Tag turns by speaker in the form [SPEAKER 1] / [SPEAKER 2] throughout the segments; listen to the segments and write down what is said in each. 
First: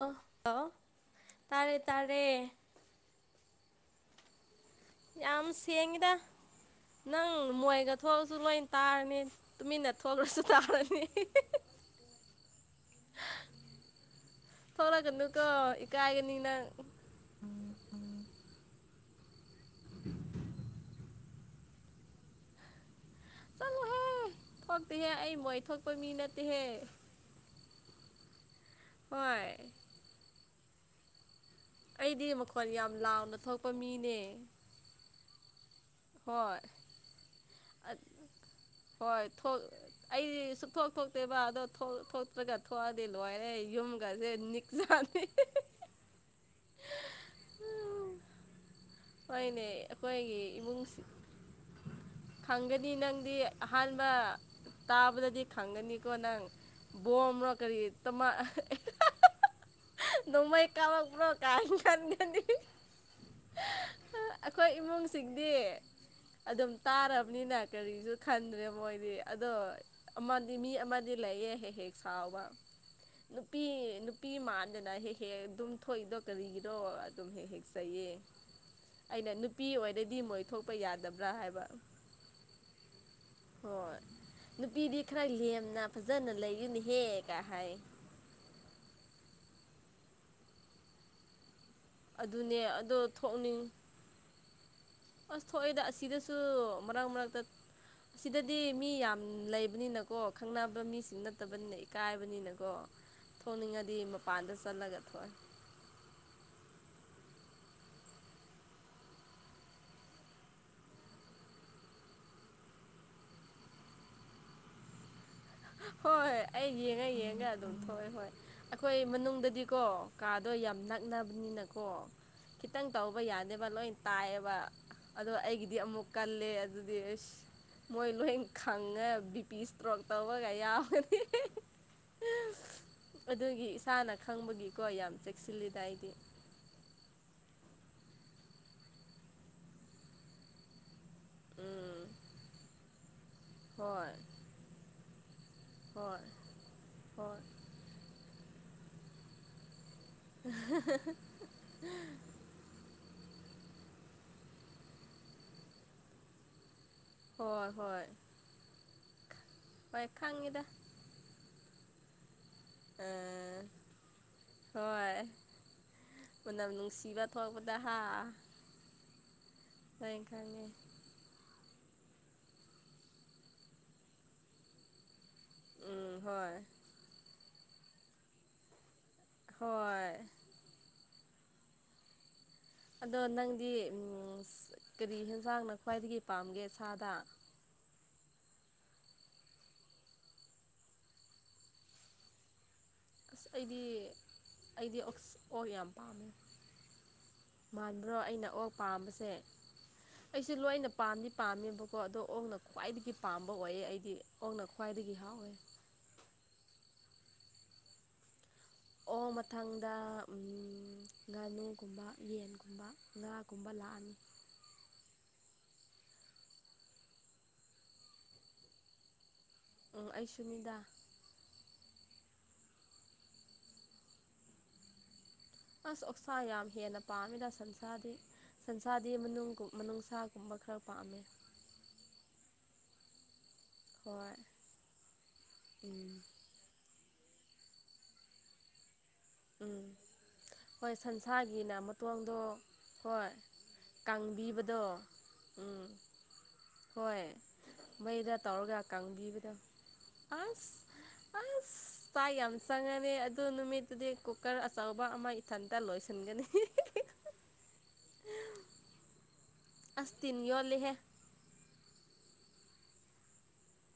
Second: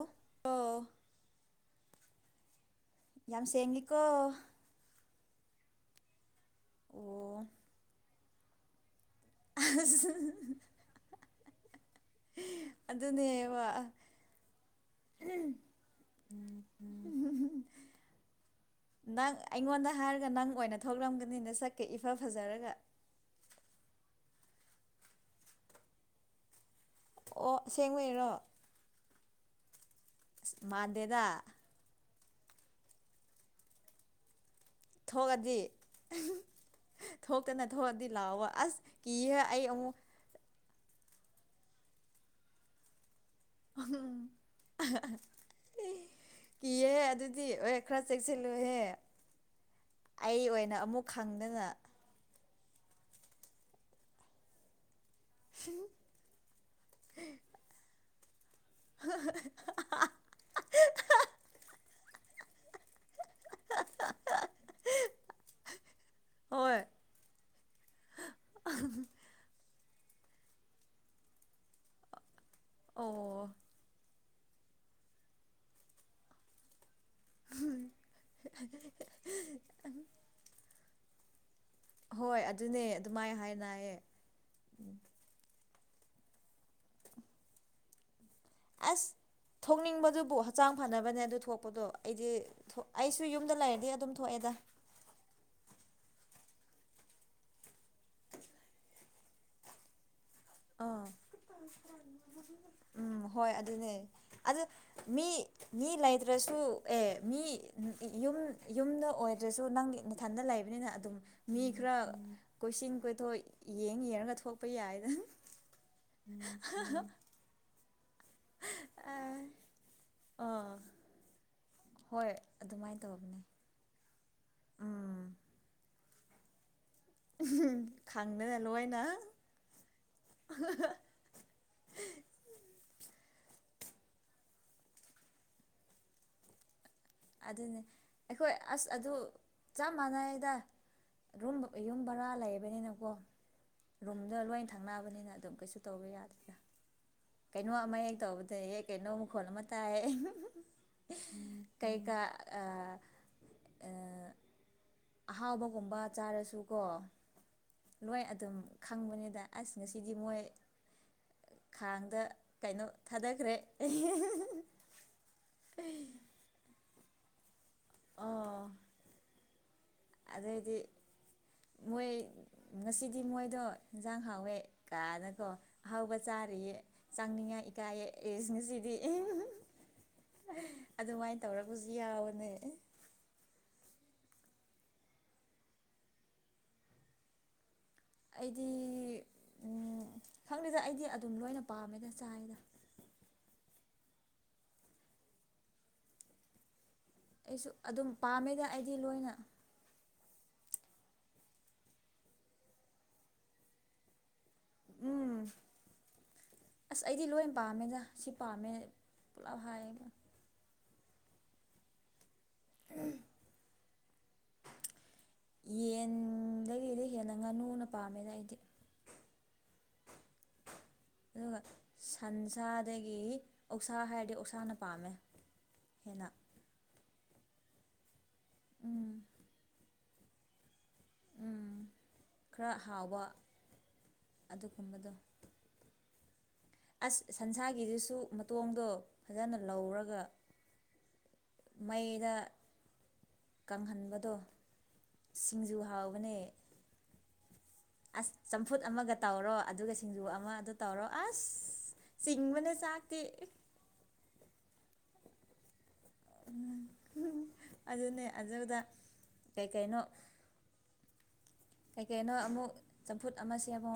[SPEAKER 1] ꯑꯣ ꯂꯣ
[SPEAKER 2] ꯑꯣ
[SPEAKER 1] ꯇꯥꯔꯦ ꯇꯥꯔꯦ
[SPEAKER 2] ꯌꯥꯝ ꯁꯦꯡꯉꯦꯀꯣ
[SPEAKER 1] ꯌꯥꯝ ꯁꯦꯡꯏꯗ ꯅꯪ
[SPEAKER 2] ꯑꯣ
[SPEAKER 1] ꯃꯣꯏꯒ ꯊꯣꯛꯑꯖꯨ ꯂꯣꯏ ꯇꯥꯔꯅꯤ ꯌꯨꯝꯃꯤꯅ
[SPEAKER 2] ꯑꯁ
[SPEAKER 1] ꯊꯣꯂꯁꯨ ꯇꯔꯥꯅꯤ
[SPEAKER 2] ꯑꯗꯨꯅꯦꯕ
[SPEAKER 1] ꯊꯧꯂꯒꯅꯨꯀꯣ ꯢꯀꯥꯏꯒꯅꯤ ꯅꯪ
[SPEAKER 2] ꯅꯪ ꯑꯩꯉꯣꯟꯗ ꯍꯥꯏꯔꯒ ꯅꯪ ꯑꯣꯏꯅ ꯊꯣꯛꯛꯂꯝꯒꯅꯤ ꯅꯁꯛꯇꯣ ꯏꯐ ꯐꯖꯔꯒ
[SPEAKER 1] ꯆꯠꯂꯨꯍꯦ ꯊꯣꯛꯇꯦꯍꯦ ꯑꯩ ꯃꯣꯏ ꯊꯣꯛꯄ ꯃꯤ ꯅꯠꯇꯦꯍꯦ
[SPEAKER 2] ꯑꯣ ꯑꯁꯦꯡꯕꯒꯤꯔꯣ
[SPEAKER 1] ꯍꯣꯏ
[SPEAKER 2] ꯑꯦꯁ ꯃꯥꯟꯗꯦꯗ
[SPEAKER 1] ꯑꯩꯗꯤ ꯃꯈꯣꯟ ꯌꯥꯝ ꯂꯥꯎꯅ ꯊꯣꯛꯄ ꯃꯤꯅꯦ
[SPEAKER 2] ꯊꯣꯛꯑꯗꯤ
[SPEAKER 1] ꯍꯣꯏ
[SPEAKER 2] ꯊꯣꯛꯇꯅ ꯊꯣꯛꯑꯗꯤ ꯂꯥꯎꯕ ꯑꯁ
[SPEAKER 1] ꯍꯣꯏ
[SPEAKER 2] ꯀꯤꯍꯦ
[SPEAKER 1] ꯊꯣꯛ
[SPEAKER 2] ꯑꯩ ꯑꯃꯨꯛ
[SPEAKER 1] ꯑꯩꯗꯤ ꯁꯨꯊꯣꯛ ꯊꯣꯛꯇꯦꯕ ꯑꯗꯣ ꯊꯣꯛ ꯊꯣꯛꯇ꯭ꯔꯒ ꯊꯣꯛꯑꯗꯤ ꯂꯣꯏꯔꯦ ꯑꯩ ꯌꯨꯝꯒꯁꯦ ꯅꯤꯛꯆꯥꯅꯤ
[SPEAKER 2] ꯍꯨ ꯀꯤꯌꯦ ꯍꯦ ꯑꯗꯨꯗꯤ ꯑꯦ ꯈꯔ ꯆꯦꯛꯁꯤꯜꯂꯨꯍꯦ
[SPEAKER 1] ꯍꯣꯏꯅꯦ ꯑꯩꯈꯣꯏꯒꯤ
[SPEAKER 2] ꯑꯩ ꯑꯣꯏꯅ
[SPEAKER 1] ꯏꯃꯨꯡꯁꯤ
[SPEAKER 2] ꯑꯃꯨꯛ ꯈꯪꯗꯅ
[SPEAKER 1] ꯈꯪꯒꯅꯤ ꯅꯪꯗꯤ ꯑꯍꯥꯟꯕ ꯇꯥꯕꯗꯗꯤ ꯈꯪꯒꯅꯤꯀꯣ ꯅꯪ ꯕꯣꯝꯕꯔꯣ ꯀꯔꯤ ꯇꯣꯃ
[SPEAKER 2] ꯍꯍꯥꯍꯤꯍ
[SPEAKER 1] ꯅꯣꯡꯃꯩ ꯀꯞꯄꯛꯄ꯭ꯔꯣ ꯀ ꯈꯟꯒꯅꯤ ꯑꯩꯈꯣꯏ ꯏꯃꯨꯡꯁꯤꯡꯗꯤ ꯑꯗꯨꯝ
[SPEAKER 2] ꯍꯣꯏ
[SPEAKER 1] ꯇꯥꯔꯕꯅꯤꯅ ꯀꯔꯤꯁꯨ ꯈꯟꯗ꯭ꯔꯦ ꯃꯣꯏꯗꯤ ꯑꯗꯣ ꯑꯃꯗꯤ ꯃꯤ ꯑꯃꯗꯤ ꯂꯩꯌꯦ ꯍꯦꯛ ꯍꯦꯛ ꯁꯥꯎꯕ
[SPEAKER 2] ꯑꯣ
[SPEAKER 1] ꯅꯨꯄꯤ ꯅꯨ ꯄꯤ ꯃꯥꯟꯗꯅ ꯍꯦꯛ ꯍꯦꯛ ꯑꯗꯨꯝ ꯊꯣꯛꯏꯗꯣ ꯀꯔꯤꯒꯤꯔꯣ ꯑꯗꯨꯝ ꯍꯦꯛ ꯍꯦꯛ ꯆꯩꯌꯦ
[SPEAKER 2] [unintelligible]
[SPEAKER 1] ꯑꯩꯅ ꯅꯨꯄꯤ ꯑꯣꯏꯔꯗꯤ ꯃꯣꯏ ꯊꯣꯛꯄ ꯌꯥꯗꯕ꯭ꯔꯥ ꯍꯥꯏꯕ
[SPEAKER 2] ꯍꯣꯏ ꯑꯗꯨꯅꯦ ꯑꯗꯨꯃꯥꯏ ꯍꯥꯏꯅꯌꯦ
[SPEAKER 1] ꯍꯣꯏ ꯅꯨꯄꯤꯗꯤ ꯈꯔ ꯂꯦꯝꯅ ꯐꯖꯅ ꯂꯩꯌꯨ ꯅꯍꯦ ꯀ ꯍꯥꯏ
[SPEAKER 2] ꯑꯁ ꯊꯣꯛꯅꯤꯡꯕꯗꯨꯕꯨ ꯍꯛꯆꯥꯡ ꯐꯅꯕꯅꯦ ꯑꯗꯨ ꯊꯣꯛꯄꯗꯣ ꯑꯩꯗꯤ
[SPEAKER 1] ꯑꯗꯨꯅꯦ
[SPEAKER 2] ꯊꯣꯛ
[SPEAKER 1] ꯑꯗꯣ
[SPEAKER 2] ꯑꯩꯁꯨ ꯌꯨꯝꯗ
[SPEAKER 1] ꯊꯣꯛꯅꯤꯡ
[SPEAKER 2] ꯂꯩꯔꯗꯤ ꯑꯗꯨꯝ ꯊꯣꯛꯑꯦꯗ
[SPEAKER 1] ꯑꯁ ꯊꯣꯛꯑꯦꯗ ꯑꯁꯤꯗꯁꯨ ꯃꯔꯛ ꯃꯔꯛꯇ ꯁꯤꯗꯗꯤ ꯃꯤ ꯌꯥꯝ ꯂꯩꯕꯅꯤꯅꯀꯣ ꯈꯪꯅꯕ
[SPEAKER 2] ꯑꯥ
[SPEAKER 1] ꯃꯤꯁꯤꯡ ꯅꯠꯇꯕꯅꯤꯅ ꯏꯀꯥꯏꯕꯅꯤꯅꯀꯣ
[SPEAKER 2] ꯎꯝ ꯍꯣꯏ ꯑꯗꯨꯅꯦ
[SPEAKER 1] ꯊꯣꯛꯅꯤꯡꯉꯗꯤ ꯃꯄꯥꯟꯗ
[SPEAKER 2] ꯑꯗꯨ
[SPEAKER 1] ꯆꯠꯂꯒ
[SPEAKER 2] ꯃꯤ
[SPEAKER 1] ꯊꯣꯛꯑꯦ
[SPEAKER 2] ꯃꯤ ꯂꯩꯇ꯭ꯔꯁꯨ ꯑꯦ ꯃꯤ ꯌꯨꯝ ꯌꯨꯝꯗ ꯑꯣꯏꯗ꯭ꯔꯁꯨ ꯅꯪ ꯅꯊꯟꯗ ꯂꯩꯕꯅꯤꯅ ꯑꯗꯨꯝ ꯃꯤ ꯈꯔ ꯀꯣꯏꯁꯤꯟ ꯀꯣꯏꯊꯣꯛ ꯌꯦꯡ ꯌꯦꯡꯉꯒ ꯊꯣꯛꯄ ꯌꯥꯏꯗ
[SPEAKER 1] ꯍꯣꯏ ꯑꯩ ꯌꯦꯡꯉ ꯌꯦꯡꯉ ꯑꯗꯨꯝ ꯊꯣꯛꯑꯦ ꯍꯣꯏ ꯑꯩꯈꯣꯏ ꯃꯅꯨꯡꯗꯗꯤꯀꯣ ꯀꯥꯗꯣ ꯌꯥꯝ
[SPEAKER 2] ꯑꯥ
[SPEAKER 1] ꯅꯛꯅꯕꯅꯤꯅꯀꯣ
[SPEAKER 2] ꯍꯣꯏ
[SPEAKER 1] ꯈꯤꯇꯪ
[SPEAKER 2] ꯑꯗꯨꯃꯥꯏꯅ
[SPEAKER 1] ꯇꯧꯕ
[SPEAKER 2] ꯇꯧꯕꯅꯦ
[SPEAKER 1] ꯌꯥꯗꯦꯕ ꯂꯣꯏ ꯇꯥꯏꯌꯦꯕ
[SPEAKER 2] ꯎꯝ
[SPEAKER 1] ꯑꯗꯣ ꯑꯩꯒꯤꯗꯤ ꯑꯃꯨꯛ ꯀꯜꯂꯦ ꯑꯗꯨꯗꯤ ꯑꯁ ꯃꯣꯏ ꯂꯣꯏ
[SPEAKER 2] ꯈꯪꯗꯅ ꯂꯣꯏꯅ
[SPEAKER 1] ꯈꯪꯉꯥ ꯕꯤꯄꯤ ꯁꯇ꯭ꯔꯣꯛ ꯇꯧꯕꯒ ꯌꯥꯎꯋꯦ
[SPEAKER 2] ꯍꯤ
[SPEAKER 1] ꯑꯗꯨꯒꯤ ꯏꯁꯥꯅ ꯈꯪꯕꯒꯤꯀꯣ ꯌꯥꯝ ꯆꯦꯛꯁꯤꯜꯂꯤꯗ ꯑꯩꯗꯤ
[SPEAKER 2] ꯑꯗꯨꯅꯤ ꯑꯩꯈꯣꯏ ꯑꯁ ꯑꯗꯨ ꯆꯞ ꯃꯥꯟꯅꯌꯦꯗ ꯔꯨꯝ ꯌꯨꯝ
[SPEAKER 1] ꯎꯝ
[SPEAKER 2] ꯕꯥꯔꯥ ꯂꯩꯕꯅꯤꯅꯀꯣ
[SPEAKER 1] ꯍꯣꯏ
[SPEAKER 2] ꯔꯨꯝꯗ ꯂꯣꯏ ꯊꯪꯅꯕꯅꯤꯅ ꯑꯗꯨꯝ ꯀꯩꯁꯨ ꯇꯧꯕ
[SPEAKER 1] ꯍꯣꯏ
[SPEAKER 2] ꯌꯥꯗꯦꯗ
[SPEAKER 1] ꯍꯣꯏ
[SPEAKER 2] ꯀꯩꯅꯣ ꯑꯃ ꯍꯦꯛ ꯇꯧꯕꯗ ꯍꯦꯛ ꯀꯩꯅꯣ ꯃꯈꯣꯜ ꯑꯃ ꯇꯥꯏ
[SPEAKER 1] ꯍꯥꯍꯥꯍ
[SPEAKER 2] ꯀꯩꯀ ꯑ ꯑꯍꯥꯎꯕꯒꯨꯝꯕ ꯆꯥꯔꯁꯨ ꯀꯣ
[SPEAKER 1] ꯍꯣꯏ ꯍꯣꯏ
[SPEAKER 2] ꯂꯣꯏ ꯑꯗꯨꯝ ꯈꯪꯕꯅꯤꯗ ꯑꯁ
[SPEAKER 1] ꯍꯣꯏ
[SPEAKER 2] ꯉꯁꯤꯗꯤ ꯃꯣꯏ
[SPEAKER 1] ꯈꯪꯉꯤꯗ
[SPEAKER 2] ꯈꯥꯡꯗ ꯀꯩꯅꯣ ꯊꯥꯗꯈ꯭ꯔꯦ
[SPEAKER 1] ꯑꯥ
[SPEAKER 2] ꯫
[SPEAKER 1] ꯍꯣꯏ ꯃꯅꯝ ꯅꯨꯉꯁꯤꯕꯥ ꯊꯣꯛꯂꯛꯄꯗꯣ ꯍꯥ
[SPEAKER 2] ꯑꯣ
[SPEAKER 1] [inaudible]
[SPEAKER 2] ꯑꯗꯩꯗꯤ꯫ ꯃꯣꯏ ꯉꯁꯤꯗꯤ ꯃꯣꯏꯗꯣ ꯌꯦꯟꯖꯥꯡ ꯍꯥꯎꯋꯦ ꯀꯥꯅ꯫ ꯀꯣ
[SPEAKER 1] ꯎꯝ
[SPEAKER 2] ꯑꯍꯥꯎꯕ
[SPEAKER 1] ꯍꯣꯏ
[SPEAKER 2] ꯆꯥꯔꯌꯦ ꯆꯪꯅꯤꯡꯉꯥꯏ ꯏꯀꯥꯏꯌꯦ ꯑꯦꯁꯉꯁꯤꯗꯤꯑꯦ꯫
[SPEAKER 1] ꯍꯣꯏ꯫
[SPEAKER 2] ꯑꯗꯨꯃꯥꯏꯅ ꯇꯧꯔꯒꯁꯨ ꯌꯥꯎꯕꯅꯦ꯫
[SPEAKER 1] ꯑꯗꯣ ꯅꯪꯗꯤ ꯀꯔꯤ ꯑꯦꯟꯁꯥꯡꯅ ꯈ꯭ꯋꯥꯏꯗꯒꯤ ꯄꯥꯝꯒꯦ ꯁꯥꯗ꯫
[SPEAKER 2] ꯑꯩꯗꯤ ꯎꯝ ꯈꯪꯗꯦꯗ ꯎꯝ ꯑꯩꯗꯤ ꯑꯗꯨꯝ ꯂꯣꯏꯅ ꯄꯥꯝꯃꯦꯗ ꯆꯥꯏꯗ꯫
[SPEAKER 1] ꯑꯁ ꯑꯩꯗꯤ ꯑꯩꯗꯤ ꯑꯣꯁ ꯑꯣꯛ ꯌꯥꯝ ꯄꯥꯝꯃꯦ꯫
[SPEAKER 2] ꯑꯩꯁꯨ ꯑꯗꯨꯝ
[SPEAKER 1] ꯃꯥꯟꯕ꯭ꯔꯣ
[SPEAKER 2] ꯄꯥꯝꯃꯦꯗ ꯑꯩꯗꯤ ꯂꯣꯏꯅ꯫
[SPEAKER 1] ꯑꯩꯁꯦ ꯂꯣꯏꯅ ꯄꯥꯝꯗꯤ ꯄꯥꯝꯃꯦꯕꯀꯣ ꯑꯗꯣ ꯑꯣꯛꯅ ꯈ꯭ꯋꯥꯏꯗꯒꯤ ꯄꯥꯝꯕ ꯑꯣꯏꯌꯦ ꯑꯩꯗꯤ ꯑꯣꯅ꯫ ꯈꯋ꯭ꯥꯢꯗꯒꯤ
[SPEAKER 2] ꯎꯝ
[SPEAKER 1] ꯍꯥꯎꯑꯦ꯫
[SPEAKER 2] ꯑꯁ ꯑꯩꯗꯤ ꯂꯣꯏ ꯄꯥꯝꯃꯦꯗ ꯁꯤ ꯄꯥꯝꯃꯦ꯫
[SPEAKER 1] ꯑꯣ
[SPEAKER 2] ꯄꯨꯂꯞ
[SPEAKER 1] ꯃꯊꯪꯗ꯫
[SPEAKER 2] ꯍꯥꯏꯌꯦꯕ
[SPEAKER 1] ꯎꯝ ꯉꯥꯅꯨꯒꯨꯝꯕ ꯌꯦꯟꯒꯨꯝꯕ ꯉꯥꯒꯨꯝꯕ ꯂꯥꯛꯑꯅꯤ꯫
[SPEAKER 2] [inaudible] ꯌꯦꯟꯗꯒꯤꯗꯤ ꯍꯦꯟꯅ ꯉꯥꯅꯨꯅ ꯄꯥꯝꯃꯦꯅ ꯑꯩꯗꯤ꯫
[SPEAKER 1] ꯎꯝ ꯑꯩ ꯁꯨꯅꯤꯗꯥ꯫
[SPEAKER 2] ꯑꯗꯨꯒ ꯁꯟꯁꯥꯗꯒꯤ ꯑꯣꯛꯁꯥ ꯍꯥꯏꯔꯗꯤ ꯑꯣꯁꯥꯅ ꯄꯥꯝꯃꯦ꯫
[SPEAKER 1] ꯑꯁ
[SPEAKER 2] ꯍꯦꯟꯅ
[SPEAKER 1] ꯑꯣꯛꯁꯥ ꯌꯥꯝ ꯍꯦꯟꯅ ꯄꯥꯝꯃꯤꯅ ꯁꯟꯁꯥꯗꯤ
[SPEAKER 2] ꯎꯝ
[SPEAKER 1] ꯁꯟꯁꯥꯗꯤ ꯃꯅꯨꯡ ꯃꯅꯨꯡꯅꯨꯡꯁꯥꯒꯨꯝꯕ ꯈꯔ ꯈꯔ ꯄꯥꯝꯃꯦ ꯫
[SPEAKER 2] ꯎꯝ ꯈꯔ ꯍꯥꯎꯕ
[SPEAKER 1] ꯍꯣꯏ
[SPEAKER 2] ꯑꯗꯨꯒꯨꯝꯕꯗꯣ꯫
[SPEAKER 1] [inaudible]
[SPEAKER 2] ꯑꯁ ꯁꯟꯁꯥꯒꯤꯗꯨꯁꯨ ꯃꯇꯣꯡꯗꯣ ꯐꯖꯅ
[SPEAKER 1] ꯎꯝ
[SPEAKER 2] ꯂꯧꯔꯒ꯫
[SPEAKER 1] ꯍꯣꯏ ꯁꯟꯁꯥꯒꯤꯅ
[SPEAKER 2] ꯃꯩꯗ
[SPEAKER 1] ꯃꯇꯣꯡꯗꯣ꯫ ꯍꯣꯏ
[SPEAKER 2] ꯀꯪꯍꯟꯕꯗꯣ
[SPEAKER 1] ꯀꯥꯡꯕꯤꯕꯗꯣ
[SPEAKER 2] ꯁꯤꯡꯖꯨ
[SPEAKER 1] ꯎꯝ꯫
[SPEAKER 2] ꯍꯥꯎꯕꯅꯦ
[SPEAKER 1] ꯍꯣꯏ ꯫
[SPEAKER 2] ꯑꯁ
[SPEAKER 1] ꯃꯩꯗ ꯇꯧꯔꯒ
[SPEAKER 2] ꯆꯝꯐꯨꯠ ꯑꯃꯒ
[SPEAKER 1] ꯀꯥꯡꯕꯤꯕꯗ
[SPEAKER 2] ꯇꯧꯔꯣ ꯑꯗꯨꯒ ꯁꯤꯡꯖꯨ ꯑꯃ
[SPEAKER 1] ꯑꯁ
[SPEAKER 2] ꯑꯗꯨ ꯇꯧꯔꯣ
[SPEAKER 1] ꯑꯁ꯫ ꯆꯥꯛ ꯌꯥꯝ
[SPEAKER 2] ꯆꯤꯡꯕꯅꯦ
[SPEAKER 1] ꯆꯪꯉꯅꯤ
[SPEAKER 2] ꯆꯥꯛꯇꯤ
[SPEAKER 1] ꯑꯗꯨ ꯅꯨꯃꯤꯠꯇꯨꯗꯤ ꯀꯨꯀꯔ ꯑꯆꯧꯕ ꯑꯃ ꯏꯊꯟꯇ ꯂꯣꯏꯁꯤꯟꯒꯅꯤ꯫
[SPEAKER 2] ꯑꯗꯨꯅꯦ ꯑꯗꯨꯗ ꯀꯩꯀꯩꯅꯣ꯫
[SPEAKER 1] ꯑꯁ ꯇꯤꯟ ꯌꯣꯠꯂꯤꯍꯦ
[SPEAKER 2] ꯀꯩꯀꯩꯅꯣ ꯑꯃꯨꯛ ꯆꯝꯐꯨꯠ ꯑꯃ ꯁꯦꯝꯃꯣ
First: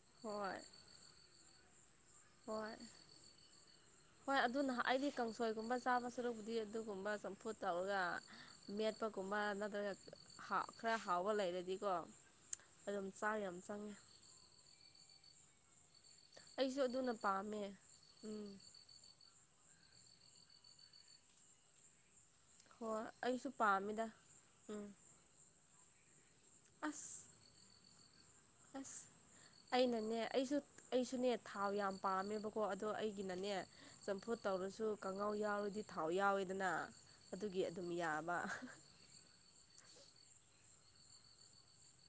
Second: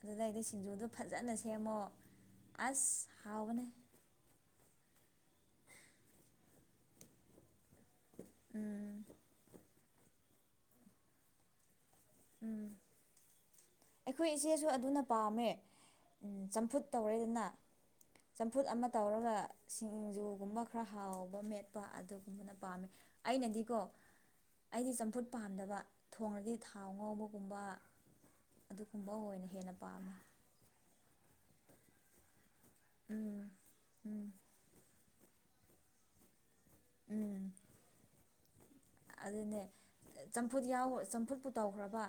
[SPEAKER 2] ꯑꯗꯨꯗꯩꯗꯤ
[SPEAKER 1] ꯍꯣꯏ
[SPEAKER 2] ꯁꯤꯡꯖꯨꯗꯣ ꯐꯖꯅ꯫ ꯊꯦꯃꯣ
[SPEAKER 1] ꯍꯣꯏ
[SPEAKER 2] ꯑꯁ ꯍꯥꯎꯕꯅꯦ꯫
[SPEAKER 1] ꯍꯣꯏ ꯑꯗꯨꯅ ꯑꯩꯗꯤ ꯀꯥꯡꯁꯣꯏꯒꯨꯝꯕ ꯆꯥꯕ ꯁꯔꯨꯛꯕꯨꯗꯤ ꯑꯗꯨꯒꯨꯝꯕ ꯆꯥꯝ ꯐꯨꯠ ꯇꯧꯔꯒ
[SPEAKER 2] ꯎꯝ
[SPEAKER 1] ꯃꯦꯠꯄꯒꯨꯝꯕ ꯅꯠꯇ꯭ꯔꯒ ꯈꯔ ꯍꯥꯎꯕ ꯂꯩꯔꯗꯤꯀꯣ꯫
[SPEAKER 2] ꯎꯝ
[SPEAKER 1] ꯑꯗꯨꯝ ꯆꯥꯛ ꯌꯥꯝ ꯆꯪꯉꯦ꯫
[SPEAKER 2] ꯑꯩꯈꯣꯏ ꯏꯆꯦꯁꯨ ꯑꯗꯨꯅ ꯄꯥꯝꯃꯦ
[SPEAKER 1] ꯑꯩꯁꯨ
[SPEAKER 2] ꯆꯝꯐꯨꯠ
[SPEAKER 1] ꯑꯗꯨꯅ
[SPEAKER 2] ꯇꯧꯔꯦꯗꯅ
[SPEAKER 1] ꯄꯥꯝꯃꯦ ꯎꯝ
[SPEAKER 2] ꯆꯝꯐꯨꯠ ꯑꯃ꯫ ꯇꯧꯔꯒ ꯁꯤꯡꯖꯨꯒꯨꯝꯕ ꯈꯔ ꯍꯥꯎꯕ ꯃꯦꯠꯄ ꯑꯗꯨꯒꯨꯝꯕꯅ꯫ ꯄꯥꯝꯃꯦ
[SPEAKER 1] ꯍꯣꯏ ꯑꯩꯁꯨ
[SPEAKER 2] ꯑꯩꯅꯗꯤꯀꯣ
[SPEAKER 1] ꯄꯥꯝꯃꯤꯗ ꯎꯝ
[SPEAKER 2] ꯑꯩꯗꯤ ꯆꯝꯐꯨꯠ ꯄꯥꯝꯗꯕ꯫ ꯊꯣꯡꯉꯗꯤ ꯊꯥꯎ
[SPEAKER 1] ꯑꯁ
[SPEAKER 2] ꯉꯧꯕꯒꯨꯝꯕ꯫
[SPEAKER 1] ꯑꯁ
[SPEAKER 2] ꯑꯗꯨꯒꯨꯝꯕ ꯑꯣꯏꯅ ꯍꯦꯟꯅ ꯄꯥꯝꯃꯦ
[SPEAKER 1] ꯑꯩꯅꯅꯦ ꯑꯩꯁꯨ꯫ ꯑꯩꯁꯨꯅꯦ ꯊꯥꯎ ꯌꯥꯝ ꯄꯥꯝꯃꯦꯕꯀꯣ ꯑꯗꯣ
[SPEAKER 2] ꯎꯝ
[SPEAKER 1] ꯑꯩꯒꯤꯅꯅꯦ
[SPEAKER 2] ꯎꯝ
[SPEAKER 1] ꯆꯝꯐꯨꯠ ꯇꯧꯔꯁꯨ꯫ ꯀꯥꯡꯉꯥꯎ ꯌꯥꯎꯔꯗꯤ ꯊꯥꯎ ꯌꯥꯎꯋꯦꯗꯅ
[SPEAKER 2] ꯎꯝ
[SPEAKER 1] ꯑꯗꯨꯒꯤ ꯑꯗꯨꯝ ꯌꯥꯕ꯫
[SPEAKER 2] ꯑꯗꯨꯅꯦ ꯆꯝꯐꯨꯠ ꯌꯎ ꯆꯝꯐꯨꯠꯄꯨ ꯇꯧꯈ꯭ꯔꯕ꯫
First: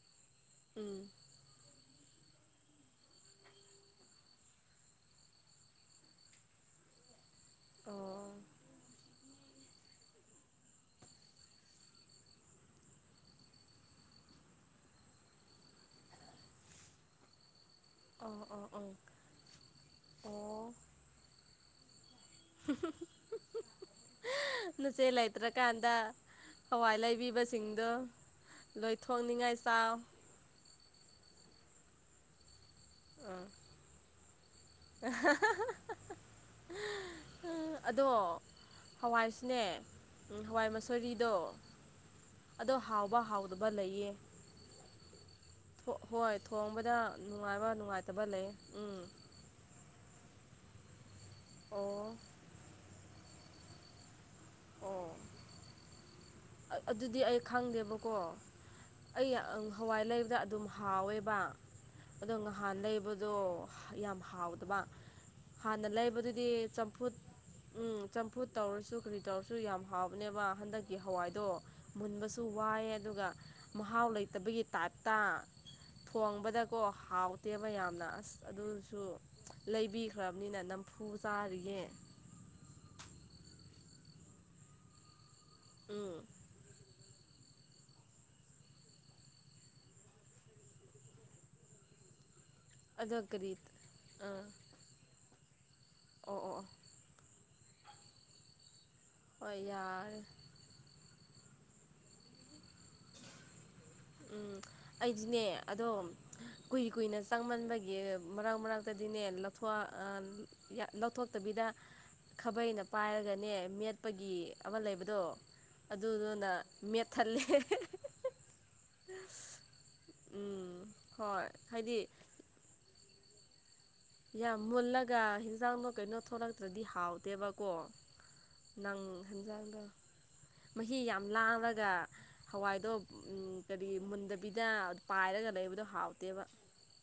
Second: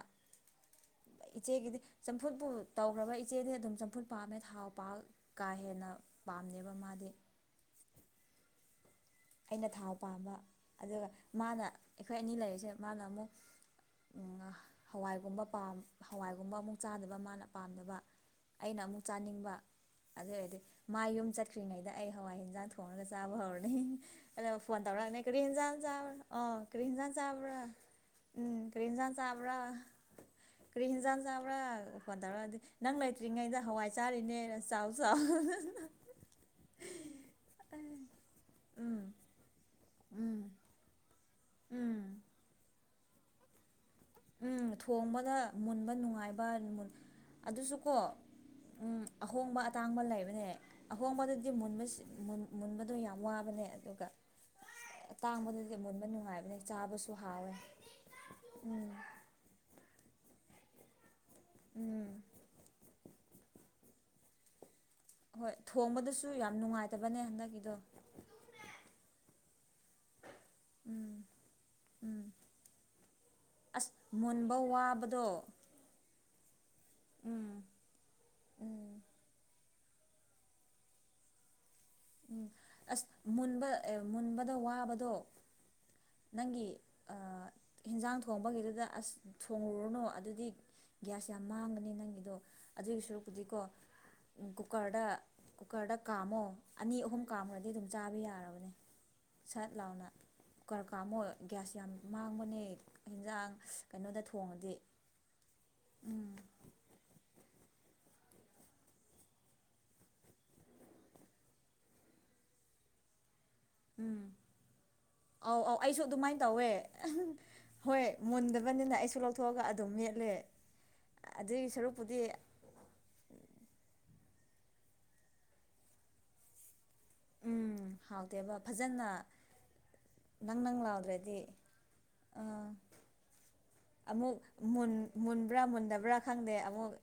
[SPEAKER 1] ꯎꯝ
[SPEAKER 2] ꯏꯆꯦꯒꯤꯗꯤ ꯆꯝꯐꯨꯠꯄꯨ ꯇꯧꯈ꯭ꯔꯕ ꯏꯆꯦꯗꯤ ꯑꯗꯨꯝ ꯆꯝꯐꯨꯠ ꯄꯥꯝꯃꯦ ꯊꯥꯎ ꯄꯥ ꯀꯥ ꯍꯦꯟꯅ ꯄꯥꯝꯅꯦꯕ ꯃꯥꯗꯤ
[SPEAKER 1] ꯑꯣ
[SPEAKER 2] ꯑꯩꯅ ꯊꯥꯎ ꯄꯥꯝꯕ ꯑꯗꯨꯒ ꯃꯥꯅ ꯑꯩꯈꯣꯏ ꯑꯅꯤ ꯂꯩꯔꯤꯁꯦ ꯃꯥꯅ ꯑꯃꯨꯛ ꯎꯝ ꯍꯋꯥꯏꯒꯨꯝꯕ ꯄꯥꯝ ꯍꯋꯥꯏꯒꯨꯝꯕ ꯑꯃꯨꯛ ꯆꯥꯗꯕ ꯃꯥꯅ ꯄꯥꯝꯗꯕ
[SPEAKER 1] ꯑꯣ ꯑꯣ
[SPEAKER 2] ꯑꯩꯅ
[SPEAKER 1] ꯑꯣ
[SPEAKER 2] ꯑꯃꯨꯛ ꯆꯥꯅꯤꯡꯕ ꯑꯗꯨ ꯑꯣꯏꯔꯗꯤ
[SPEAKER 1] ꯑꯣ
[SPEAKER 2] ꯃꯥꯏ ꯌꯨꯝ ꯆꯠ ꯈ꯭ꯔꯤꯉꯩꯗ ꯑꯩ ꯍꯋꯥꯏ ꯍꯦꯟꯖꯥꯡ ꯊꯣꯡꯉꯒ ꯆꯥꯕ ꯍꯧꯔꯅꯤ [unintelligible] ꯐꯣꯟ
[SPEAKER 1] ꯅꯆꯦ
[SPEAKER 2] ꯇꯧꯔꯅꯤ ꯀꯔꯤ ꯍꯦꯟꯖꯥꯡ ꯆꯥꯕ
[SPEAKER 1] ꯂꯩꯇ꯭ꯔꯀꯥꯟꯗ
[SPEAKER 2] ꯑ
[SPEAKER 1] ꯍꯋꯥꯏ
[SPEAKER 2] ꯀ꯭ꯔꯤꯟꯖꯥꯡ ꯆꯥꯕ꯭ꯔꯥ
[SPEAKER 1] ꯂꯩꯕꯤꯕꯁꯤꯡꯗꯣ
[SPEAKER 2] ꯎꯝ ꯀ꯭ꯔꯤꯟꯖꯥꯟ
[SPEAKER 1] ꯂꯣꯏꯊꯣꯛꯅꯤꯡꯉꯥꯏ
[SPEAKER 2] ꯆꯥꯕ꯭ꯔꯥ
[SPEAKER 1] ꯆꯥꯎ
[SPEAKER 2] ꯀ꯭ꯔꯤꯟ ꯍꯤꯟꯖꯥꯟ ꯆꯥꯕ꯭ꯔꯥ ꯐꯣꯟ ꯇꯧꯔꯗꯤ ꯅꯪ
[SPEAKER 1] ꯑꯥ
[SPEAKER 2] ꯂꯩꯇ꯭ꯔꯤꯉꯩꯗ ꯍꯋꯥꯏ ꯆꯥꯔꯤꯅꯦ ꯆꯥꯎ ꯆꯥꯎ
[SPEAKER 1] ꯑꯗꯣ
[SPEAKER 2] ꯎꯝ
[SPEAKER 1] ꯍꯋꯥꯏꯁꯨꯅꯦ
[SPEAKER 2] ꯎꯝ
[SPEAKER 1] ꯍꯋꯥꯏ ꯃꯁꯣꯔꯤꯗꯣ
[SPEAKER 2] ꯎꯝ
[SPEAKER 1] ꯗꯣ ꯍꯥꯎꯕ ꯍꯥꯎꯗꯕ ꯂꯩꯌꯦ
[SPEAKER 2] ꯎꯝ ꯊꯣꯡꯕꯗ ꯃꯨꯟꯕ
[SPEAKER 1] ꯍꯣꯏ
[SPEAKER 2] ꯅꯨꯡꯉꯥꯏꯕ
[SPEAKER 1] ꯊꯣꯡꯕꯗ ꯅꯨꯡꯉꯥꯏꯕ
[SPEAKER 2] ꯑꯗꯨꯁꯨꯀꯣ
[SPEAKER 1] ꯅꯨꯡꯉꯥꯏꯇꯕ ꯂꯩ
[SPEAKER 2] ꯎꯝ ꯍꯣꯡꯕ ꯑꯇꯥꯡꯕ ꯂꯩꯕꯅꯦ ꯑꯍꯣꯡꯕꯗꯗꯤ ꯃꯨꯟꯕꯁ
[SPEAKER 1] ꯑꯣ
[SPEAKER 2] ꯃꯨꯟꯕꯗꯣ ꯌꯥꯝ ꯋꯥꯕꯅꯦ ꯑꯗꯨꯒ ꯑꯇꯥꯡꯕꯗꯨꯗꯤ ꯃꯨꯟꯕ ꯅꯨꯡꯉꯥꯏꯕꯅꯦ
[SPEAKER 1] ꯑ
[SPEAKER 2] ꯆꯥꯕꯁꯨ
[SPEAKER 1] ꯑꯗꯨꯗꯤ ꯑꯩ
[SPEAKER 2] ꯍꯥꯎꯋꯦ
[SPEAKER 1] ꯈꯪꯗꯦꯕꯀꯣ ꯑꯩ ꯍꯋꯥꯏ ꯂꯩꯕꯗ ꯑꯗꯨꯝ ꯍꯥꯎꯋꯦꯕ
[SPEAKER 2] ꯎꯝ
[SPEAKER 1] ꯑꯗꯣ ꯉꯍꯥꯟ ꯂꯩꯕ ꯗꯣ ꯌꯥꯝ ꯍꯥꯎꯗꯕ
[SPEAKER 2] ꯍꯣꯏ
[SPEAKER 1] ꯍꯥꯟꯅ
[SPEAKER 2] ꯊꯣꯡꯕꯗꯁꯨ
[SPEAKER 1] ꯂꯩꯕꯗꯨꯗꯤ
[SPEAKER 2] ꯌꯥꯝ
[SPEAKER 1] ꯆꯝꯐꯨꯠ
[SPEAKER 2] ꯅꯨꯡꯉꯥꯏꯇꯕꯅꯦ ꯍꯟꯗꯛꯀꯤꯗꯣ
[SPEAKER 1] ꯎꯝ ꯆꯝꯐꯨꯠ ꯇꯧꯔꯁꯨ ꯀ꯭ꯔꯤ ꯇꯧꯔꯁꯨ ꯌꯥꯝ ꯍꯥꯎꯕꯅꯦꯕ ꯍꯟꯗꯛꯀꯤ
[SPEAKER 2] ꯎꯝ
[SPEAKER 1] ꯍꯋꯥꯏꯗꯣ
[SPEAKER 2] ꯎꯝ
[SPEAKER 1] ꯃꯨꯟꯕꯁꯨ ꯋꯥꯏꯌꯦ ꯑꯗꯨꯒ
[SPEAKER 2] ꯑꯁ
[SPEAKER 1] ꯃꯍꯥꯎ
[SPEAKER 2] ꯃꯨꯟꯕ
[SPEAKER 1] ꯂꯩꯇꯕꯒꯤ ꯇꯥꯏꯞꯇ
[SPEAKER 2] ꯋꯥꯕꯗꯣ
[SPEAKER 1] ꯊꯣꯡꯕꯗꯀꯣ
[SPEAKER 2] ꯎꯝ
[SPEAKER 1] ꯍꯥꯎꯇꯦꯕ ꯌꯥꯝꯅ ꯑꯁ ꯑꯗꯨꯁꯨ
[SPEAKER 2] ꯎꯝ
[SPEAKER 1] ꯂꯩꯕꯤꯈ꯭ꯔꯕꯅꯤꯅ ꯅꯝꯐꯨ ꯆꯥꯔꯤꯌꯦ
[SPEAKER 2] ꯎꯝ ꯑꯁ ꯃꯨꯟꯕ ꯑꯦ ꯃꯨꯟꯕꯗ ꯋꯥꯕꯗꯣ
[SPEAKER 1] ꯎꯝ
[SPEAKER 2] ꯅꯪꯒꯤ ꯑ ꯍꯤꯟꯖꯥꯡ ꯊꯣꯡꯕꯒꯤꯗꯨꯗ ꯑꯁ ꯊꯣꯡꯉꯨꯔꯅꯨ ꯑꯗꯨꯗꯤ ꯒ꯭ꯌꯥꯁ ꯌꯥꯝ ꯃꯥꯡꯒꯅꯤ ꯅꯪꯒꯤꯗꯣ ꯑꯗꯨꯏ
[SPEAKER 1] ꯑꯗꯣ ꯀꯔꯤ
[SPEAKER 2] ꯁꯔꯨꯛꯄꯨꯗꯤꯀꯣ
[SPEAKER 1] ꯑꯥ
[SPEAKER 2] ꯀꯨꯀꯔꯗ ꯀꯨꯀꯔꯗ
[SPEAKER 1] ꯑꯣ
[SPEAKER 2] ꯀꯥꯝꯃꯣ
[SPEAKER 1] ꯑꯣ ꯑꯣ
[SPEAKER 2] ꯑꯅꯤ ꯑꯍꯨꯝ ꯀꯥꯝꯈ꯭ꯔꯗꯤ ꯑꯗꯨꯝ ꯆꯥꯕ ꯌꯥꯔꯕꯅꯦ
[SPEAKER 1] ꯍꯣꯏ
[SPEAKER 2] ꯁꯠ ꯂꯥꯎꯅ
[SPEAKER 1] ꯌꯥꯔꯦ
[SPEAKER 2] ꯀꯔ ꯀꯥꯃꯣ ꯒ꯭ꯌꯥꯁ ꯌꯥꯝ ꯃꯥꯡꯕꯅꯦ ꯍꯤꯟꯖꯥꯡ ꯀꯩꯅꯣꯗ
[SPEAKER 1] ꯎꯝ
[SPEAKER 2] ꯊꯣꯡꯉꯗꯤ
[SPEAKER 1] ꯑꯩꯗꯤꯅꯦ ꯑꯗꯣ
[SPEAKER 2] ꯎꯝ
[SPEAKER 1] ꯀꯨꯏ ꯀꯨꯏꯅ ꯆꯪꯃꯟꯕꯒꯤ ꯃꯔꯛ ꯃꯔꯛꯇꯗꯤꯅꯦ ꯂꯊꯣꯋ ꯑ ꯌꯥ ꯂꯧꯊꯣꯛꯇꯕꯤꯗ ꯈꯥꯕꯩꯅ ꯄꯥꯏꯔꯒꯅꯦ
[SPEAKER 2] ꯎꯝ
[SPEAKER 1] ꯃꯦꯠꯄꯒꯤ ꯑꯃ ꯂꯩꯕꯗꯣ
[SPEAKER 2] ꯑꯧ ꯑꯧ ꯑꯩꯁꯨ ꯑꯗꯨꯃꯥꯏꯅ
[SPEAKER 1] ꯑꯗꯨꯗꯨꯅ
[SPEAKER 2] ꯇꯧꯋꯦ
[SPEAKER 1] ꯃꯦꯠꯊꯜꯂꯦ
[SPEAKER 2] ꯍꯣꯏ ꯃꯨꯟꯗꯕꯅꯤꯅ ꯑꯩꯁꯨ ꯂꯧꯊꯣꯛꯑꯒ ꯑꯗꯨꯝ ꯃꯦꯠꯂꯦ
[SPEAKER 1] ꯎꯝ ꯍꯣꯏ
[SPEAKER 2] ꯑꯗꯨꯏ
[SPEAKER 1] ꯍꯥꯏꯗꯤ
[SPEAKER 2] ꯁꯔꯨꯛꯄꯨꯗꯤ
[SPEAKER 1] ꯌꯥꯝ ꯃꯨꯜꯂꯒ ꯍꯤꯟꯖꯥꯡꯗꯣ ꯀꯩꯅꯣ ꯊꯣꯛꯂꯛꯇ꯭ꯔꯗꯤ ꯍꯥꯎꯇꯦꯕꯀꯣ
[SPEAKER 2] ꯎꯝ ꯍꯥꯎꯇꯦꯕ
[SPEAKER 1] ꯅꯪ
[SPEAKER 2] ꯐꯖꯅ
[SPEAKER 1] ꯍꯦꯟꯖꯥꯡꯗꯣ
[SPEAKER 2] ꯅꯪ ꯅꯪ
[SPEAKER 1] ꯃꯍꯤ ꯌꯥꯝ
[SPEAKER 2] ꯂꯥꯎꯗ꯭ꯔꯗꯤ
[SPEAKER 1] ꯂꯥꯡꯔꯒ
[SPEAKER 2] ꯑꯥ
[SPEAKER 1] ꯍꯋꯥꯏꯗꯣ ꯎꯝ ꯀꯔꯤ ꯃꯨꯟꯗ
[SPEAKER 2] ꯑꯃꯨꯛ ꯃꯨꯟ ꯃꯨꯟꯕ꯭ꯔꯥ ꯃꯨꯟꯗꯕ꯭ꯔꯥ ꯈꯪꯗꯦ ꯑꯃꯨꯛ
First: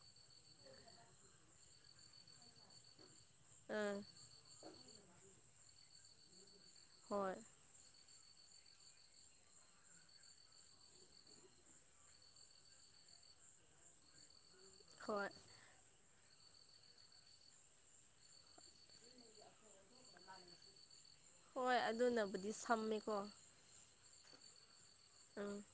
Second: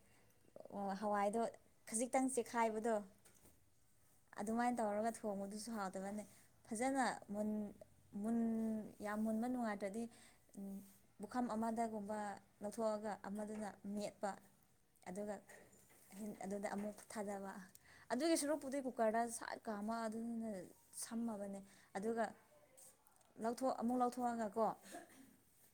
[SPEAKER 2] ꯑꯣ ꯍꯋꯥꯏꯗꯣ ꯈꯖꯤꯛꯇꯪ ꯆꯦꯛꯈꯥꯏꯕꯗꯣ
[SPEAKER 1] ꯑꯥ
[SPEAKER 2] ꯑꯗꯨꯃꯥꯏ ꯇꯧꯔꯒ ꯊꯣꯡ ꯉꯣ ꯗꯨꯁꯨ ꯍꯥꯎꯇꯕꯅꯦ ꯐꯖꯅ
[SPEAKER 1] ꯍꯣꯏ
[SPEAKER 2] ꯃꯨꯟ ꯃꯨꯟ ꯌꯥꯝ ꯃꯨꯟꯕ ꯅꯨꯡꯉꯥꯏꯇ꯭ꯔꯗꯤ ꯕꯨꯈꯝ ꯑꯃꯗꯒꯨꯝꯕ ꯂꯧꯊꯣꯛꯑꯒ ꯑꯃꯗꯨꯅ ꯃꯦꯠꯄ
[SPEAKER 1] ꯍꯣꯏ
[SPEAKER 2] ꯑꯗꯨꯒ ꯑꯗꯨꯗ ꯑꯃꯨꯛ ꯊꯥꯗꯕ ꯑꯗꯨꯒꯤ ꯁꯔꯨꯄꯨꯗꯤ ꯀꯨꯀꯔꯗ ꯁꯠ ꯀꯥꯃ ꯑꯗꯨꯅ ꯁꯝꯃꯕꯅꯦ
[SPEAKER 1] ꯍꯣꯏ
[SPEAKER 2] ꯑꯗꯨꯒ
[SPEAKER 1] ꯑꯗꯨꯅꯕꯨꯗꯤ ꯁꯝꯃꯦꯀꯣ
[SPEAKER 2] ꯂꯧ ꯍꯣ ꯑꯃꯨꯛ ꯂꯧꯊꯣꯛꯑꯒ ꯀꯣ
[SPEAKER 1] ꯎꯝ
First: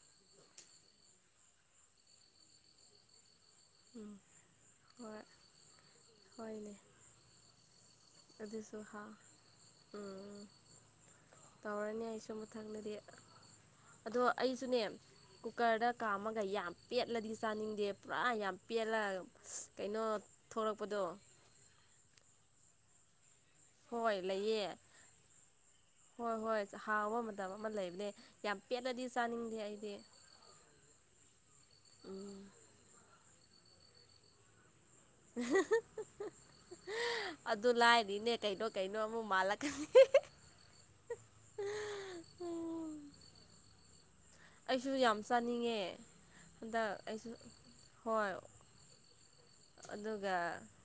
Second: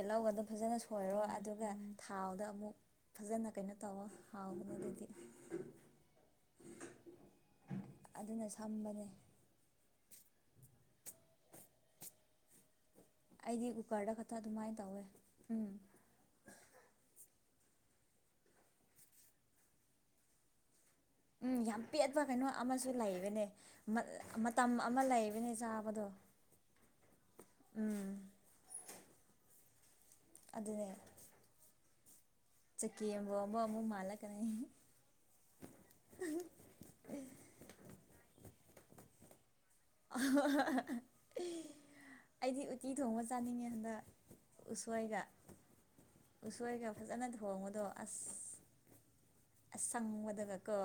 [SPEAKER 2] ꯇꯍꯧꯒ ꯑꯥꯗꯨ ꯐꯖꯅ ꯁꯣꯏꯔꯣ ꯑꯗꯨꯒ ꯊꯥꯎꯗ ꯑꯃꯨꯛ ꯐꯖꯅ ꯀꯩꯅꯣ ꯇꯧꯑꯣ
[SPEAKER 1] ꯎꯝ
[SPEAKER 2] ꯍꯥꯎꯕꯅꯦ ꯑꯗꯨꯗꯤ
[SPEAKER 1] ꯍꯣꯏ ꯍꯣꯏꯅꯦ
[SPEAKER 2] ꯑꯗꯨꯅ
[SPEAKER 1] ꯑꯗꯨꯁꯨ
[SPEAKER 2] ꯁꯝꯕꯅꯦ
[SPEAKER 1] ꯍꯥꯎ ꯎꯝ ꯇꯧꯔꯅꯤ ꯑꯩꯁꯨ ꯃꯊꯪꯗꯗꯤ
[SPEAKER 2] ꯑꯩꯗꯤ ꯀꯨꯀꯔꯗ
[SPEAKER 1] ꯑꯗꯣ
[SPEAKER 2] ꯈꯛꯇ ꯑꯗꯨꯃꯥꯏꯅ
[SPEAKER 1] ꯑꯩꯁꯨꯅꯦ
[SPEAKER 2] ꯇꯧꯋꯦ ꯎꯝ
[SPEAKER 1] ꯀꯨꯀꯔꯗ ꯀꯝꯃꯒꯥ ꯌꯥꯝ ꯄꯦꯠꯂꯗꯤ ꯆꯥꯅꯤꯡꯗꯦ ꯄꯨꯔꯥ ꯌꯥꯝ ꯄꯦꯠꯂꯒ ꯀꯩꯅꯣ ꯊꯣꯂꯛꯄꯗꯣ
[SPEAKER 2] ꯎꯝ ꯌꯥꯝ ꯄꯦꯠꯄ ꯀꯩꯅꯣ ꯑꯃꯁꯨ ꯂꯩꯕꯅꯦ
[SPEAKER 1] ꯍꯣꯏ ꯂꯩꯌꯦ
[SPEAKER 2] ꯃꯇꯝ ꯑꯃ ꯂꯩꯕꯅꯦ ꯆꯥꯕꯗꯣ
[SPEAKER 1] ꯍꯣꯏ ꯍꯣꯏ ꯍꯥꯎꯕ ꯃꯇꯝ ꯑꯃ
[SPEAKER 2] ꯎꯝ
[SPEAKER 1] ꯂꯩꯕꯅꯦ ꯌꯥꯝ ꯄꯦꯠꯂꯗꯤ ꯆꯥꯅꯤꯡꯗꯦ ꯑꯩꯗꯤ
[SPEAKER 2] ꯑꯗꯨꯅꯦ
[SPEAKER 1] ꯎꯝ
[SPEAKER 2] ꯆꯀꯤꯝꯕꯝꯕ ꯑꯃ ꯃꯥꯂ ꯀꯅꯦ
[SPEAKER 1] ꯑꯗꯨ ꯂꯥꯏꯅꯤꯅꯦ ꯀꯩꯅꯣ ꯀꯩꯅꯣ ꯑꯃꯨꯛ ꯃꯥꯜꯂꯛꯀꯅꯤ
[SPEAKER 2] ꯑꯩꯗꯤ ꯎꯠꯇꯤ ꯊꯣꯡꯕ ꯆꯥꯅꯤꯡꯉꯦ ꯍꯟꯗꯛ
[SPEAKER 1] ꯑꯩꯁꯨ ꯌꯥꯝ
[SPEAKER 2] ꯎꯁꯣꯏꯒ
[SPEAKER 1] ꯆꯥꯅꯤꯡꯉꯦ ꯍꯟꯗꯛ
[SPEAKER 2] ꯎꯁꯣꯏꯒ ꯐꯖꯅ
[SPEAKER 1] ꯑꯩꯁꯨ
[SPEAKER 2] ꯊꯣꯡꯕꯗꯣ ꯑꯁ
[SPEAKER 1] ꯍꯣꯏ ꯑꯗꯨꯒ
[SPEAKER 2] ꯑꯁꯪꯕꯗꯒꯀꯣ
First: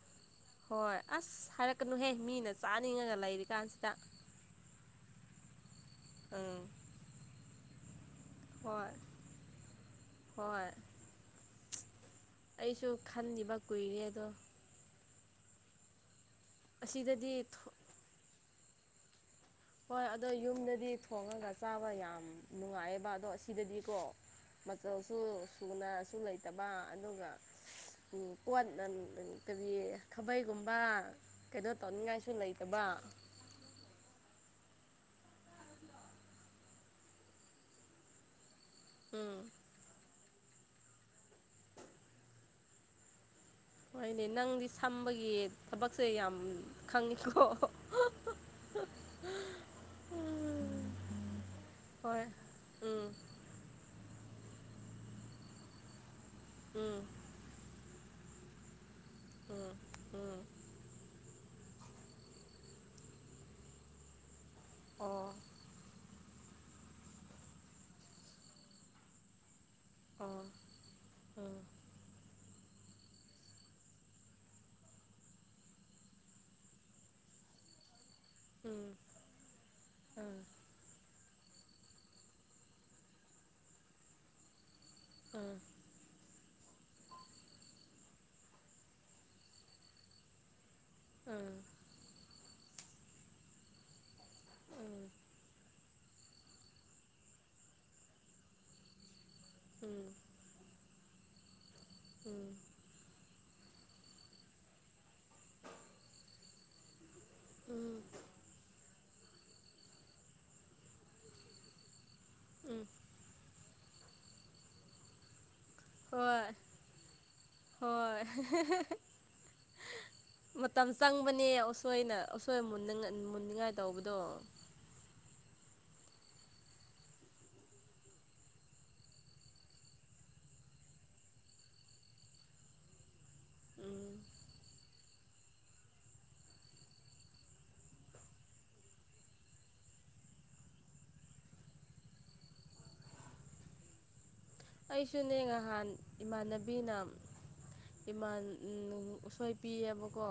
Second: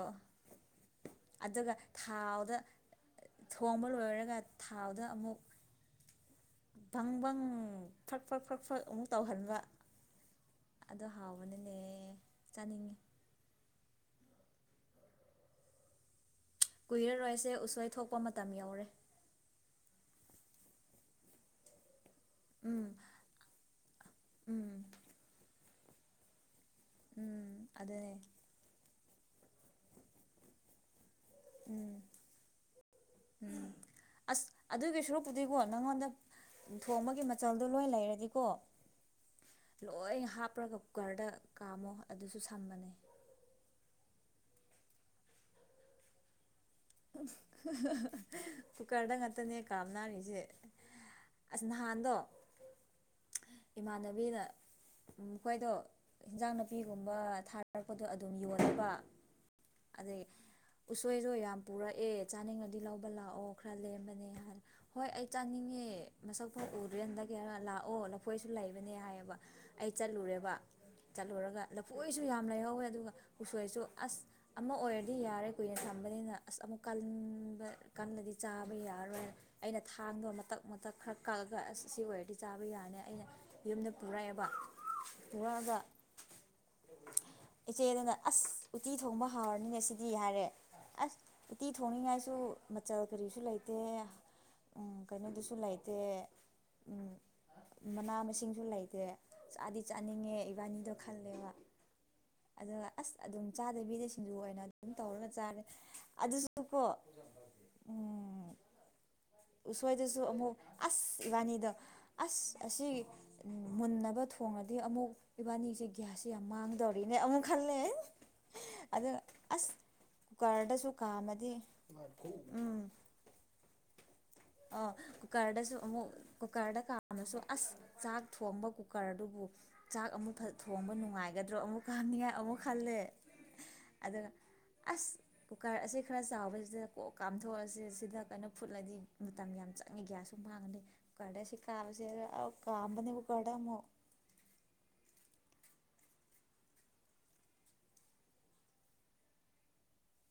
[SPEAKER 1] ꯍꯣꯏ ꯑꯁ
[SPEAKER 2] ꯑꯗꯨꯒ
[SPEAKER 1] ꯍꯥꯏꯔꯛꯀꯅꯨꯍꯦ ꯃꯤꯅ
[SPEAKER 2] ꯊꯥꯎꯗ
[SPEAKER 1] ꯆꯥ ꯅꯤꯡꯉ ꯂꯥꯏꯔꯤ
[SPEAKER 2] ꯊꯣꯡꯕ ꯂꯣꯏꯔꯒ ꯊꯥꯎꯗ ꯑꯃꯨꯛ
[SPEAKER 1] ꯎꯝ
[SPEAKER 2] [unintelligible] ꯐ꯭ꯔꯛ ꯐꯛ ꯐ꯭ꯔꯛ ꯐꯛ
[SPEAKER 1] ꯍꯣꯏ
[SPEAKER 2] ꯑꯃꯨꯛ ꯇꯧꯍꯟꯕ
[SPEAKER 1] ꯍꯣꯏ
[SPEAKER 2] ꯑꯗꯣ ꯍꯥꯎꯕꯅꯤꯅꯦ
[SPEAKER 1] ꯑꯩꯁꯨ
[SPEAKER 2] ꯆꯥꯅꯤꯡꯉꯤ
[SPEAKER 1] ꯈꯟꯈꯤꯕ ꯀꯨꯏꯔꯦ ꯑꯗꯣ ꯑꯁꯤꯗꯗꯤ
[SPEAKER 2] ꯀꯨꯏꯔꯔꯣꯏꯁꯦ ꯎꯁꯣꯏ ꯊꯣꯛꯄ ꯃꯇꯝ ꯌꯧꯔꯦ
[SPEAKER 1] ꯍꯣꯏ ꯑꯗꯣ ꯌꯨꯝꯗꯗꯤ ꯊꯣꯡꯉꯒ ꯆꯥꯕ ꯌꯥꯝ
[SPEAKER 2] ꯎꯝ
[SPEAKER 1] ꯅꯨꯡꯉꯥꯏꯌꯦꯕ ꯑꯗꯣ ꯑꯁꯤꯗꯗꯤꯀꯣ
[SPEAKER 2] ꯎꯝ
[SPEAKER 1] ꯃꯆꯜꯁꯨ ꯁꯨꯅꯁꯨ ꯂꯩꯇꯕ ꯑꯗꯨꯒ
[SPEAKER 2] ꯎꯝ ꯑꯗꯨꯅꯦ
[SPEAKER 1] ꯄꯣꯠ ꯎꯝ ꯀꯔꯤ ꯈꯥꯕꯩꯒꯨꯝꯕ ꯀꯩꯅꯣ ꯇꯧꯅꯤꯉꯥꯏꯁꯨ ꯂꯩ ꯇꯥꯕꯥ
[SPEAKER 2] ꯎꯝ ꯑꯁ ꯑꯗꯨꯒꯤ ꯁꯣꯔꯨꯛꯄꯨꯗꯤꯀꯣ ꯅꯪꯉꯣꯟꯗ ꯊꯣꯡꯕꯒꯤ ꯃꯆꯜꯗꯣ ꯂꯣꯏ ꯂꯩꯔꯗꯤꯀꯣ
[SPEAKER 1] ꯎꯝ
[SPEAKER 2] ꯂꯣꯏ ꯍꯥꯞꯄ꯭ꯔꯒ ꯀꯨꯀꯔꯗ ꯀꯥꯝꯃꯣ ꯑꯗꯨꯁꯨ ꯁꯝꯕꯅꯦ
[SPEAKER 1] ꯍꯣꯏꯅꯦ ꯅꯪꯗꯤ ꯁꯝꯕꯒꯤ ꯊꯕꯛꯁꯦ ꯌꯥꯝ ꯈꯪꯉꯤꯀꯣ
[SPEAKER 2] ꯀꯨꯀꯔꯗ ꯉꯥꯛꯛꯇꯅꯦ ꯀꯝꯅꯥꯔꯤꯁꯦ ꯑꯁ ꯅꯍꯥꯟꯗꯣ
[SPEAKER 1] ꯍꯣꯏ ꯎꯝ
[SPEAKER 2] ꯏꯃꯥꯟꯅꯕꯤꯅ ꯎꯝ ꯃꯈꯣꯏꯗꯣ ꯏꯟꯖꯥꯡ
[SPEAKER 1] ꯎꯝ
[SPEAKER 2] ꯅꯥꯄꯤꯒꯨꯝꯕ ꯊꯥꯔ ꯄꯗꯣ ꯑꯗꯨꯝ ꯌꯣꯟꯅꯕ
[SPEAKER 1] ꯎꯝ
[SPEAKER 2] ꯑꯗꯩ
[SPEAKER 1] ꯎꯝ
[SPEAKER 2] ꯎꯁꯣꯏꯁꯨ ꯌꯥꯝ ꯄꯨꯔꯛꯑꯦ ꯆꯥꯅꯤꯡꯉꯗꯤ ꯂꯧꯕ ꯂꯥꯛꯑꯣ ꯈꯔ ꯂꯦꯝꯕꯅꯦ ꯍꯥꯏ ꯍꯣꯏ ꯑꯩ
[SPEAKER 1] ꯑꯣ
[SPEAKER 2] ꯆꯥꯅꯤꯡꯉꯦ ꯅꯁꯛ ꯐꯥꯎ ꯎꯗ꯭ꯔꯦꯅꯒꯔ ꯂꯥꯛꯑꯣ ꯂꯐꯣꯏꯁꯨ ꯂꯩꯕꯅꯦ ꯍꯥꯏꯌꯦꯕ ꯑꯩ
[SPEAKER 1] ꯑꯣ ꯎꯝ
[SPEAKER 2] ꯆꯠꯂꯨꯔꯦꯕ ꯆꯠꯂꯨꯔꯒ
[SPEAKER 1] ꯎꯝ
[SPEAKER 2] ꯂꯐꯣꯏꯁꯨ ꯌꯥꯝ ꯂꯩꯍꯧꯋꯦ ꯑꯗꯨꯒ ꯎꯁꯣꯏꯁꯨ ꯑꯁ ꯑꯃ ꯑꯣꯏꯔꯗꯤ ꯌꯥꯔꯦ ꯀꯨꯏꯅ ꯊꯝꯕꯅꯤꯅ ꯑꯁ ꯑꯃꯨꯛ ꯀꯟꯕ ꯀꯜꯂꯗꯤ ꯆꯥꯕ ꯌꯥꯔꯣꯏ ꯑꯩꯅ
[SPEAKER 1] ꯎꯝ ꯎꯝ
[SPEAKER 2] ꯊꯥꯡꯒ ꯃꯊꯛ ꯃꯊꯛ ꯈꯔ ꯀꯛꯂꯒ ꯑꯁ ꯁꯤ ꯑꯣꯏꯔꯗꯤ ꯆꯥꯕ ꯌꯥꯔꯅꯤ ꯑꯩꯅ ꯌꯨꯝꯗ ꯄꯨꯔꯛꯑꯦꯕ
[SPEAKER 1] ꯎꯝ
[SPEAKER 2] ꯄꯨꯔꯛꯑꯒ ꯏꯆꯦ ꯑꯗꯨꯅ ꯑꯁ ꯎꯇꯤ ꯊꯣꯡꯕ ꯍꯥꯎꯔꯅꯤꯅꯦ ꯁꯤꯗꯤ ꯍꯥꯏꯔꯦ ꯑꯁ
[SPEAKER 1] ꯎꯝ
[SPEAKER 2] ꯎꯇꯤ ꯊꯣꯡꯅꯤꯡꯉꯥꯏꯁꯨ ꯃꯆꯜ ꯀꯔꯤꯁꯨ ꯂꯩꯇꯦ ꯎꯝ ꯀꯩꯅꯣꯗꯨꯁꯨ ꯂꯩꯇꯦ ꯎꯝ ꯃꯅꯥ ꯃꯁꯤꯡꯖꯨ ꯂꯩꯇꯦ ꯆꯥꯗꯤ
[SPEAKER 1] ꯎꯝ
[SPEAKER 2] ꯆꯥꯅꯤꯡꯉꯦ ꯏꯕꯥꯅꯤꯗꯣ ꯈꯜꯂꯦꯕ
[SPEAKER 1] ꯎꯝ
[SPEAKER 2] ꯑꯗꯨꯒ ꯑꯁ ꯑꯗꯨꯝ ꯆꯥꯗꯕꯤꯗ ꯁꯤꯡꯖꯨ ꯑꯣꯏꯅ ꯑꯗꯨꯝ ꯇꯧꯔꯒ ꯆꯥꯔꯦ ꯑꯗꯨꯁꯨ ꯀꯣ
[SPEAKER 1] ꯎꯝ
[SPEAKER 2] ꯎꯁꯣꯏꯗꯁꯨ ꯑꯃꯨꯛ ꯑꯁ ꯏꯕꯥꯅꯤꯗꯣ ꯑꯁ
[SPEAKER 1] ꯎꯝ
[SPEAKER 2] ꯑꯁꯤꯒꯤ ꯃꯨꯟꯅꯕ ꯊꯣꯡꯔꯗꯤ ꯑꯃꯨꯛ ꯏꯕꯥꯟꯅꯤꯁꯦ ꯒ꯭ꯌꯥꯁꯁꯤ ꯌꯥꯝ
[SPEAKER 1] ꯍꯣꯏ
[SPEAKER 2] ꯃꯥꯡꯒꯗꯧꯔꯤꯅꯦ ꯑꯃꯨꯛ ꯈꯜꯂꯦ
[SPEAKER 1] ꯍꯣꯏ
[SPEAKER 2] ꯑꯗꯨ ꯑꯁ ꯀꯨꯀꯔꯗꯁꯨ
[SPEAKER 1] ꯃꯇꯝ ꯆꯪꯕꯅꯦ
[SPEAKER 2] ꯀꯥꯝꯃꯗꯤ
[SPEAKER 1] ꯎꯁꯣꯏꯅ ꯎꯁꯣꯏ
[SPEAKER 2] ꯎꯝ
[SPEAKER 1] ꯃꯨꯟꯅꯥꯉꯥ ꯃꯨꯟꯅꯤꯡꯉꯥꯏ ꯇꯧꯕꯗꯣ
[SPEAKER 2] ꯑꯣ ꯀꯨꯀꯥꯔꯗꯁꯨ ꯑꯃꯛ ꯀꯨꯀꯔꯗ ꯀꯥꯝꯃꯥꯁꯨ ꯑꯁ ꯆꯥꯛ ꯊꯣꯡꯕ ꯀꯨꯀꯔ ꯗꯨꯕꯨ ꯆꯥꯛ ꯑꯃꯨꯛ ꯊꯣꯡꯕ ꯅꯨꯡꯉꯥꯏꯒꯗ꯭ꯔꯣ ꯑꯃꯨꯛ ꯀꯝꯅꯤꯡꯉꯥꯏ ꯑꯃꯨꯛ ꯈꯜꯂꯦ
[SPEAKER 1] ꯎꯝ
[SPEAKER 2] ꯑꯗꯨꯒ ꯑꯁ ꯀꯨꯀꯔ ꯑꯁꯤ ꯈꯔ ꯆꯥꯎꯕꯁꯤꯗ ꯀꯣꯛ ꯀꯥꯝꯊꯣꯛꯑꯁꯦ ꯁꯤꯗ ꯀꯩꯅꯣ ꯐꯨꯠꯂꯗꯤ ꯃꯇꯝ ꯌꯥꯝ ꯆꯪꯉꯤ ꯒ꯭ꯌꯥꯁꯁꯨ ꯃꯥꯡꯉꯥꯅꯤ ꯀꯨꯀꯔꯗ ꯑꯁꯤ ꯀꯥꯝꯕꯁꯤ ꯑꯥ ꯀꯥꯝꯕꯅꯦ ꯀꯨꯀꯔꯗ ꯑꯃꯨꯛ
[SPEAKER 1] ꯑꯩꯁꯨꯅꯦ ꯉꯍꯥꯟ ꯏꯃꯥꯟꯅꯕꯤꯅ ꯏꯃꯥꯟ ꯎꯝ ꯎꯁꯣꯏ ꯄꯤꯌꯦꯕꯀꯣ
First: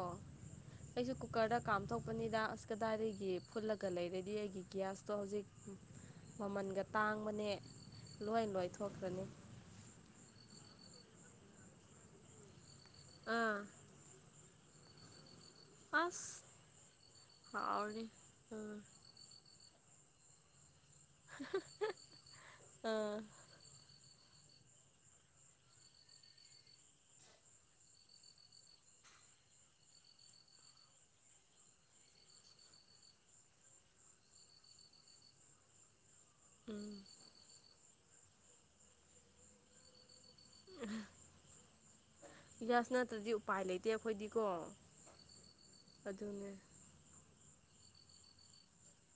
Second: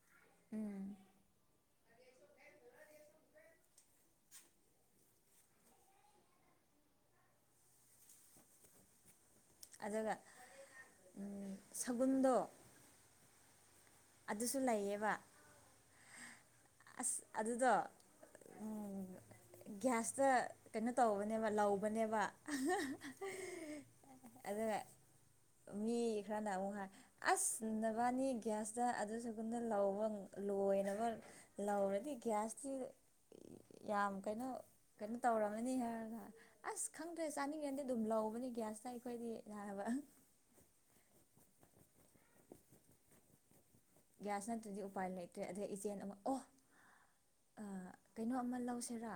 [SPEAKER 1] ꯑꯩꯁꯨ ꯀꯨꯀꯔꯗ ꯀꯥꯝꯊꯣꯛꯄꯅꯤꯗ ꯑꯁ ꯀꯗꯥꯏꯗꯒꯤ ꯐꯨꯜꯂꯒ ꯂꯩꯔꯗꯤ ꯑꯩꯒꯤ ꯒ꯭ꯌꯥꯁꯇꯣ ꯍꯧꯖꯤꯛ ꯃꯃꯟꯒ ꯇꯥꯡꯕꯅꯦ ꯂꯣꯏ ꯂꯣꯏꯊꯣꯛꯈ꯭ꯔꯅꯤ
[SPEAKER 2] ꯑꯗꯨꯒ ꯎꯝ ꯁꯒꯨꯟꯗꯣ
[SPEAKER 1] ꯑꯥ
[SPEAKER 2] ꯑꯗꯨꯁꯨ ꯂꯩꯌꯦꯕ
[SPEAKER 1] ꯑꯁ
[SPEAKER 2] ꯑꯁ ꯑꯗꯨꯗꯣ
[SPEAKER 1] ꯍꯥꯎꯔꯅꯤ ꯑꯥ
[SPEAKER 2] ꯎꯝ ꯒ꯭ꯌꯥꯁꯇ ꯀꯩꯅꯣ ꯇꯧꯕꯅꯦꯕ ꯂꯧꯕꯅꯦꯕ
[SPEAKER 1] ꯑꯥ
[SPEAKER 2] ꯑꯗꯨꯒ ꯃꯤ ꯈꯔꯅ ꯑꯃꯨꯛ ꯍꯥꯏ ꯑꯁ ꯅꯕꯥꯟꯅꯤ ꯒ꯭ꯌꯥꯁ ꯇ ꯑꯗꯨ ꯁꯒꯨꯟꯗꯣ ꯂꯧꯕ ꯂꯣꯏꯅꯕ ꯂꯧꯔꯗꯤ ꯒ꯭ꯌꯥꯁꯇꯤ ꯌꯥꯝ ꯀꯩꯅꯣ ꯀꯩꯅꯣ ꯇꯧꯔꯝꯃꯅꯤ ꯍꯥꯏꯔꯒ ꯑꯁ
[SPEAKER 1] ꯎꯝ
[SPEAKER 2] ꯈꯪꯗ꯭ꯔꯦ ꯆꯥꯅꯤꯡꯉꯗꯤ ꯑꯗꯨꯝ ꯂꯧꯕꯅꯦ ꯒ꯭ꯌꯥꯁꯇ ꯑꯩꯈꯣꯏꯗꯤꯅ ꯍꯥꯏꯕ
[SPEAKER 1] [unintelligible] ꯒ꯭ꯌꯥꯁ‌ ꯅꯠꯇꯗꯤ ꯎꯄꯥꯏ ꯂꯩꯇꯦ ꯑꯩꯈꯣꯏꯗꯤꯀꯣ
[SPEAKER 2] ꯒ꯭ꯌꯥꯁ ꯅꯠꯇ꯭ꯔꯗꯤ ꯎꯄꯥꯏ ꯂꯩꯇ꯭ꯔꯦ ꯑꯗꯩ ꯏꯆꯦꯅꯥ ꯑꯃꯨꯛ ꯑꯣ
[SPEAKER 1] ꯑꯗꯨꯅꯦ
[SPEAKER 2] ꯑ ꯀꯩꯅꯣ ꯑꯃ ꯂꯧꯁꯦꯔꯥ